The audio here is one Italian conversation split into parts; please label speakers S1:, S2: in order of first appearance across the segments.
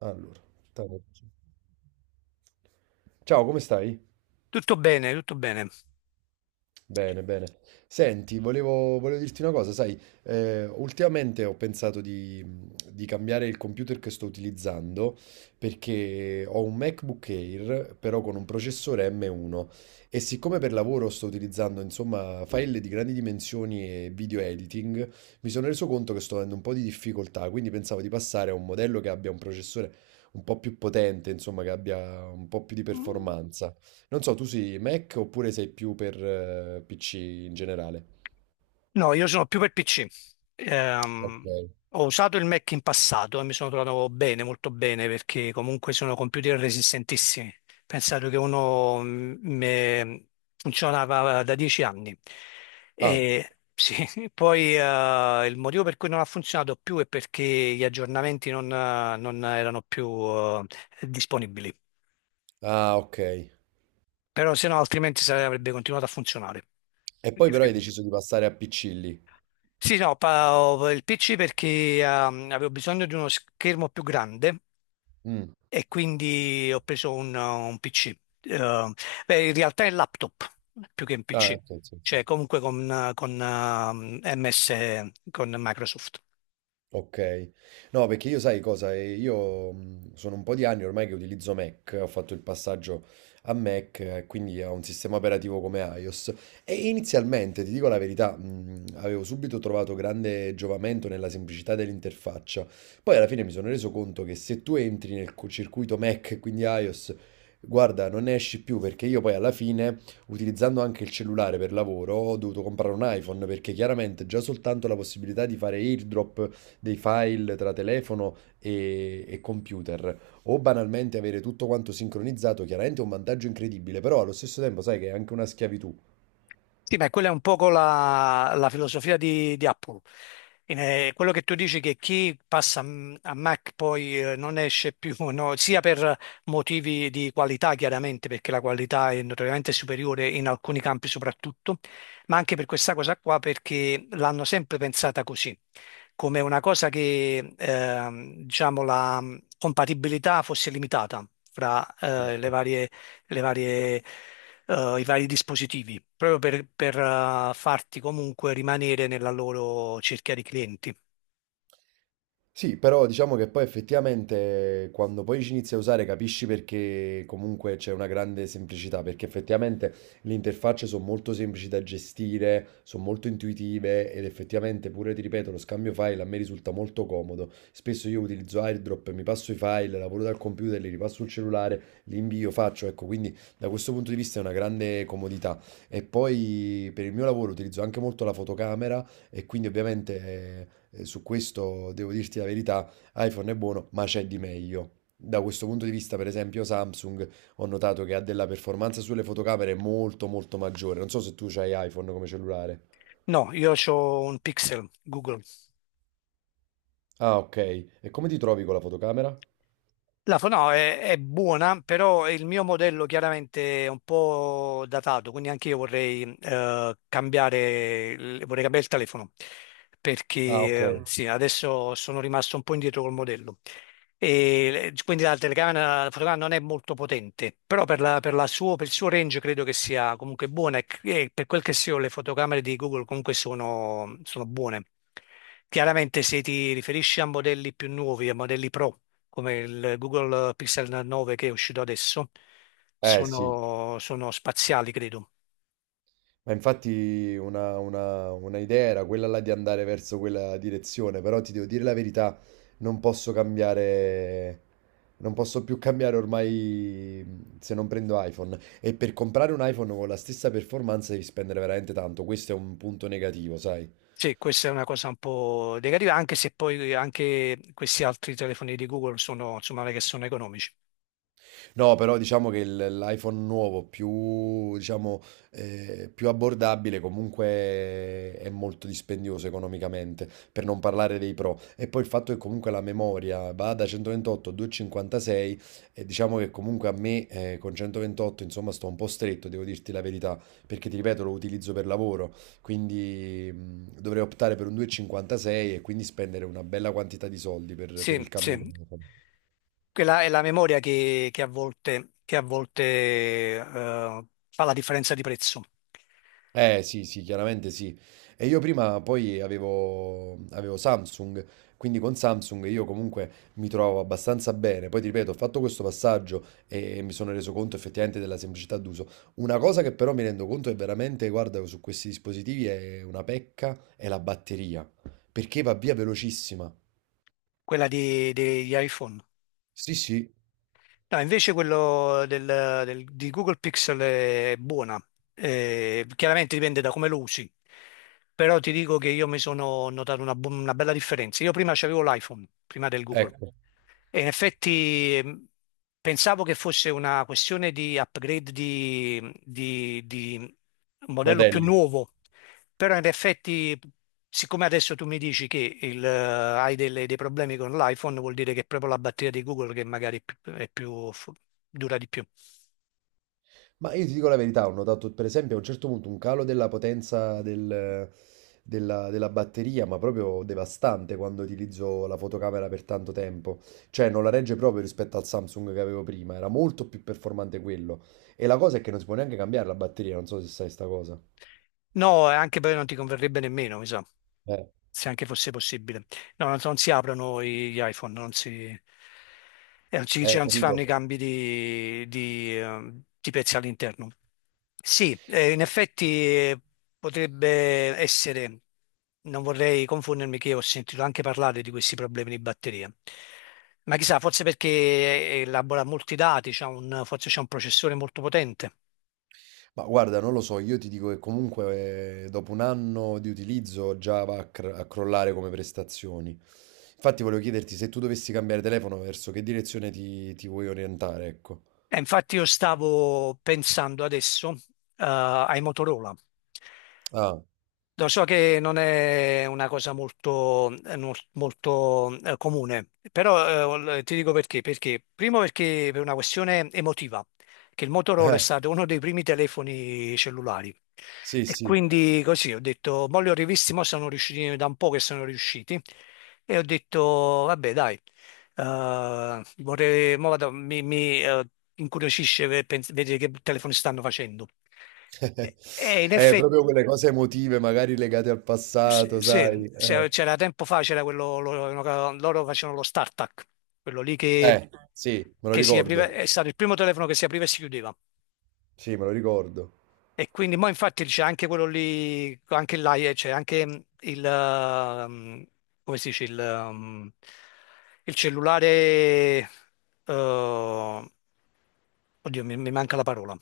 S1: Allora, te la faccio. Ciao, come stai?
S2: Tutto bene, tutto bene.
S1: Bene, bene. Senti, volevo dirti una cosa, sai, ultimamente ho pensato di cambiare il computer che sto utilizzando perché ho un MacBook Air, però con un processore M1. E siccome per lavoro sto utilizzando, insomma, file di grandi dimensioni e video editing, mi sono reso conto che sto avendo un po' di difficoltà, quindi pensavo di passare a un modello che abbia un processore un po' più potente, insomma, che abbia un po' più di
S2: Mm.
S1: performance. Non so, tu sei Mac oppure sei più per PC in generale?
S2: No, io sono più per PC. Ehm,
S1: Ok.
S2: ho usato il Mac in passato e mi sono trovato bene, molto bene, perché comunque sono computer resistentissimi. Pensate che uno funzionava da 10 anni.
S1: Ah,
S2: E sì, poi il motivo per cui non ha funzionato più è perché gli aggiornamenti non erano più disponibili.
S1: ah, ok.
S2: Però se no, altrimenti avrebbe continuato a funzionare.
S1: E poi però hai deciso di passare a PC lì.
S2: Sì, no, ho il PC perché avevo bisogno di uno schermo più grande
S1: Mm.
S2: e quindi ho preso un PC. Eh, beh, in realtà è un laptop più che un
S1: Ah,
S2: PC,
S1: ok, sì, sì.
S2: cioè comunque con MS, con Microsoft.
S1: Ok, no perché io sai cosa, io sono un po' di anni ormai che utilizzo Mac, ho fatto il passaggio a Mac, quindi a un sistema operativo come iOS. E inizialmente, ti dico la verità, avevo subito trovato grande giovamento nella semplicità dell'interfaccia. Poi alla fine mi sono reso conto che se tu entri nel circuito Mac, quindi iOS, guarda, non ne esci più, perché io poi alla fine, utilizzando anche il cellulare per lavoro, ho dovuto comprare un iPhone, perché chiaramente già soltanto la possibilità di fare AirDrop dei file tra telefono e computer, o banalmente avere tutto quanto sincronizzato, chiaramente è un vantaggio incredibile, però allo stesso tempo sai che è anche una schiavitù.
S2: Sì, ma quella è un poco la filosofia di Apple. Quello che tu dici che chi passa a Mac poi non esce più, no, sia per motivi di qualità, chiaramente, perché la qualità è notoriamente superiore in alcuni campi soprattutto, ma anche per questa cosa qua, perché l'hanno sempre pensata così, come una cosa che, diciamo, la compatibilità fosse limitata fra le varie, i vari dispositivi, proprio per farti comunque rimanere nella loro cerchia di clienti.
S1: Sì, però diciamo che poi effettivamente quando poi ci inizi a usare capisci, perché comunque c'è una grande semplicità, perché effettivamente le interfacce sono molto semplici da gestire, sono molto intuitive ed effettivamente pure, ti ripeto, lo scambio file a me risulta molto comodo. Spesso io utilizzo AirDrop, mi passo i file, lavoro dal computer, li ripasso sul cellulare, li invio, faccio, ecco, quindi da questo punto di vista è una grande comodità. E poi per il mio lavoro utilizzo anche molto la fotocamera e quindi ovviamente... su questo devo dirti la verità, iPhone è buono, ma c'è di meglio. Da questo punto di vista, per esempio, Samsung ho notato che ha della performance sulle fotocamere molto molto maggiore. Non so se tu hai iPhone come cellulare.
S2: No, io ho un Pixel Google.
S1: Ah, ok. E come ti trovi con la fotocamera?
S2: No, è buona, però il mio modello chiaramente è un po' datato, quindi anche io vorrei, cambiare, vorrei cambiare il telefono, perché
S1: Ah, ok.
S2: sì, adesso sono rimasto un po' indietro col modello. Quindi la fotocamera non è molto potente, però per il suo range credo che sia comunque buona e per quel che sia le fotocamere di Google comunque sono buone. Chiaramente se ti riferisci a modelli più nuovi, a modelli pro, come il Google Pixel 9 che è uscito adesso,
S1: Eh sì.
S2: sono spaziali credo.
S1: Ma infatti una idea era quella là di andare verso quella direzione, però ti devo dire la verità, non posso cambiare, non posso più cambiare ormai se non prendo iPhone. E per comprare un iPhone con la stessa performance devi spendere veramente tanto, questo è un punto negativo, sai?
S2: Sì, questa è una cosa un po' negativa, anche se poi anche questi altri telefoni di Google sono, insomma, che sono economici.
S1: No, però diciamo che l'iPhone nuovo più, diciamo, più abbordabile comunque è molto dispendioso economicamente, per non parlare dei Pro. E poi il fatto che comunque la memoria va da 128 a 256, e diciamo che comunque a me con 128 insomma sto un po' stretto, devo dirti la verità, perché ti ripeto lo utilizzo per lavoro, quindi dovrei optare per un 256 e quindi spendere una bella quantità di soldi per il
S2: Sì,
S1: cambio. Che
S2: sì.
S1: mi farò.
S2: Quella è la memoria che a volte, fa la differenza di prezzo,
S1: Eh sì, sì, chiaramente sì. E io prima poi avevo Samsung, quindi con Samsung io comunque mi trovo abbastanza bene. Poi ti ripeto, ho fatto questo passaggio e mi sono reso conto effettivamente della semplicità d'uso. Una cosa che però mi rendo conto è veramente, guarda, su questi dispositivi è una pecca, è la batteria, perché va via velocissima.
S2: quella degli iPhone.
S1: Sì, sì,
S2: No, invece quello di Google Pixel è buona. Chiaramente dipende da come lo usi, però ti dico che io mi sono notato una bella differenza. Io prima avevo l'iPhone, prima del Google,
S1: ecco,
S2: e in effetti pensavo che fosse una questione di upgrade di un modello più
S1: modelli.
S2: nuovo, però in effetti, siccome adesso tu mi dici che hai dei problemi con l'iPhone, vuol dire che è proprio la batteria di Google che magari dura di più.
S1: Ma io ti dico la verità, ho notato per esempio a un certo punto un calo della potenza della batteria, ma proprio devastante quando utilizzo la fotocamera per tanto tempo. Cioè non la regge proprio rispetto al Samsung che avevo prima, era molto più performante quello. E la cosa è che non si può neanche cambiare la batteria, non so se sai sta cosa.
S2: No, anche poi non ti converrebbe nemmeno, mi sa,
S1: Eh,
S2: se anche fosse possibile. No, non so, non si aprono gli iPhone, non si, non si, cioè, non si fanno i
S1: capito?
S2: cambi di pezzi all'interno. Sì, in effetti potrebbe essere, non vorrei confondermi che ho sentito anche parlare di questi problemi di batteria, ma chissà, forse perché elabora molti dati, c'ha forse c'è un processore molto potente.
S1: Ma guarda, non lo so, io ti dico che comunque dopo un anno di utilizzo già va a, a crollare come prestazioni. Infatti volevo chiederti se tu dovessi cambiare telefono, verso che direzione ti vuoi orientare, ecco.
S2: Infatti io stavo pensando adesso, ai Motorola.
S1: Ah,
S2: Lo so che non è una cosa molto, no- molto, comune, però ti dico perché. Perché? Primo perché per una questione emotiva, che il Motorola è
S1: eh,
S2: stato uno dei primi telefoni cellulari.
S1: sì,
S2: E
S1: sì.
S2: quindi così ho detto, mo li ho rivisti, mo sono riusciti da un po' che sono riusciti. E ho detto, vabbè, dai, vorrei, mo vado- mi, incuriosisce vedere che telefoni stanno facendo. E, in effetti,
S1: Proprio quelle cose emotive, magari legate al passato,
S2: sì,
S1: sai.
S2: c'era tempo fa, c'era quello, loro facevano lo startup, quello lì che,
S1: Eh, sì, me lo
S2: che si apriva,
S1: ricordo.
S2: è stato il primo telefono che si apriva e si chiudeva.
S1: Sì, me lo ricordo.
S2: E quindi, mo infatti c'è anche quello lì, anche là, c'è anche come si dice, il cellulare, oddio, mi manca la parola.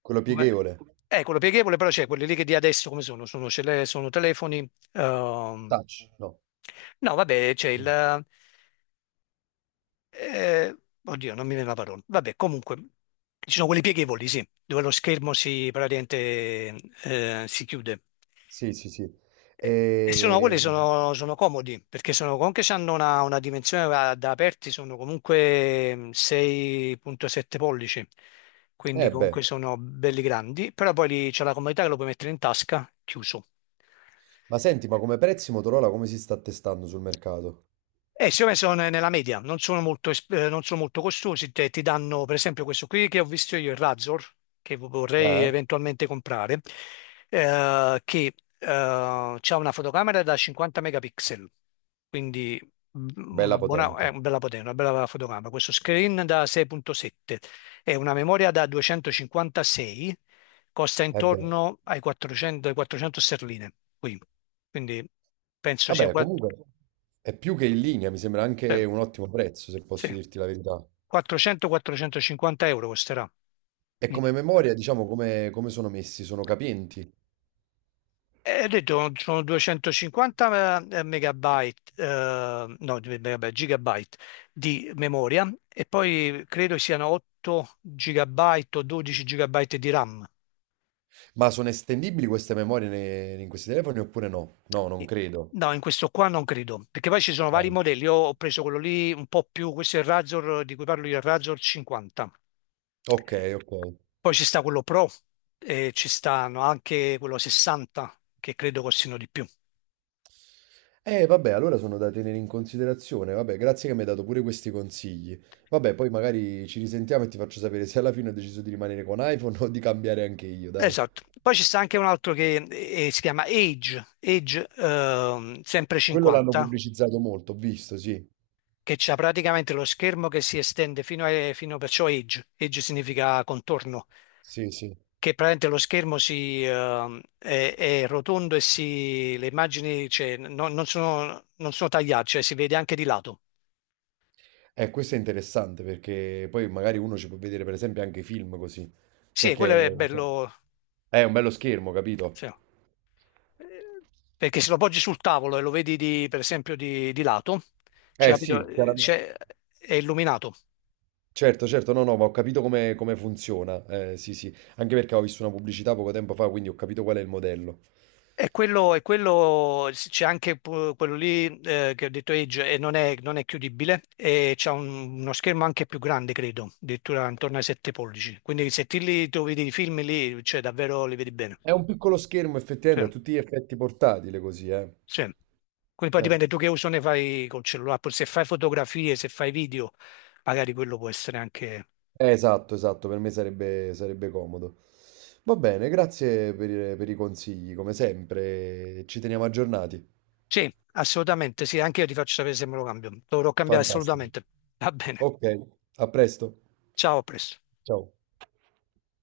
S1: Quello
S2: Come-
S1: pieghevole.
S2: quello pieghevole, però c'è quelli lì che di adesso come sono? Sono telefoni, ehm,
S1: Touch, no.
S2: no, vabbè, c'è eh, oddio, non mi viene la parola. Vabbè, comunque, ci sono quelli pieghevoli, sì, dove lo schermo praticamente si chiude.
S1: Sì, sì, sì.
S2: E e sono, quelli
S1: E...
S2: sono, sono comodi, perché anche se hanno una dimensione da aperti, sono comunque 6,7 pollici, quindi
S1: Eh beh.
S2: comunque sono belli grandi, però poi lì c'è la comodità che lo puoi mettere in tasca, chiuso.
S1: Ma senti, ma come prezzi Motorola come si sta attestando sul mercato?
S2: Secondo me sono nella media, non sono molto, non sono molto costosi, ti danno per esempio questo qui che ho visto io, il Razor, che vorrei
S1: Eh?
S2: eventualmente comprare, che ha una fotocamera da 50 megapixel, quindi mm,
S1: Bella
S2: una buona, è
S1: potente.
S2: una bella potenza, una bella fotocamera, questo screen da 6,7 e una memoria da 256, costa
S1: Eh beh.
S2: intorno ai 400, ai 400 sterline qui, quindi penso sia
S1: Vabbè, comunque è più che in linea, mi sembra
S2: eh,
S1: anche un ottimo prezzo, se posso
S2: sì.
S1: dirti la verità.
S2: 400-450 euro costerà.
S1: E come memoria, diciamo, come, come sono messi? Sono capienti?
S2: E ho detto sono 250 megabyte, no, megabyte, gigabyte di memoria e poi credo siano 8 gigabyte o 12 gigabyte di RAM.
S1: Ma sono estendibili queste memorie in questi telefoni oppure no? No, non
S2: E-
S1: credo.
S2: No, in questo qua non credo, perché poi ci sono
S1: Ah,
S2: vari modelli. Io ho preso quello lì un po' più, questo è il Razor di cui parlo io, il Razor 50.
S1: ok, ok.
S2: Poi ci sta quello Pro e ci stanno anche quello 60 che credo costino di più.
S1: Vabbè, allora sono da tenere in considerazione. Vabbè, grazie che mi hai dato pure questi consigli. Vabbè, poi magari ci risentiamo e ti faccio sapere se alla fine ho deciso di rimanere con iPhone o di cambiare anche io, dai.
S2: Esatto, poi ci sta anche un altro che si chiama Age, sempre
S1: Quello l'hanno
S2: 50,
S1: pubblicizzato molto, ho visto, sì.
S2: che c'ha praticamente lo schermo che si estende fino a, fino- perciò Age significa contorno,
S1: Sì, sì.
S2: che praticamente lo schermo si, è rotondo e si, le immagini cioè, non sono tagliate, cioè si vede anche di lato.
S1: Questo è interessante perché poi magari uno ci può vedere per esempio anche film così.
S2: Sì, e quello è
S1: Perché insomma,
S2: bello,
S1: è un bello schermo, capito?
S2: sì. Eh, perché se lo poggi sul tavolo e lo vedi per esempio di lato, cioè,
S1: Eh
S2: capito,
S1: sì, chiaramente.
S2: è illuminato.
S1: Certo, certo, no, no, ma ho capito come, come funziona. Eh, sì, sì, anche perché ho visto una pubblicità poco tempo fa, quindi ho capito qual è il modello.
S2: E quello, c'è anche quello lì che ho detto Edge e non è, non è chiudibile e c'è uno schermo anche più grande, credo, addirittura intorno ai 7 pollici. Quindi se ti li tu vedi i film lì, cioè davvero li vedi bene.
S1: È un piccolo schermo,
S2: Sì,
S1: effettivamente, a tutti gli effetti portatile così, eh.
S2: sì. Quindi poi
S1: Eh,
S2: dipende tu che uso ne fai col cellulare, poi se fai fotografie, se fai video, magari quello può essere anche...
S1: esatto, esatto, per me sarebbe, sarebbe comodo. Va bene, grazie per i consigli, come sempre, ci teniamo aggiornati.
S2: Sì, assolutamente, sì, anche io ti faccio sapere se me lo cambio. Dovrò cambiare
S1: Fantastico.
S2: assolutamente. Va bene,
S1: Ok, a presto.
S2: ciao, a presto.
S1: Ciao.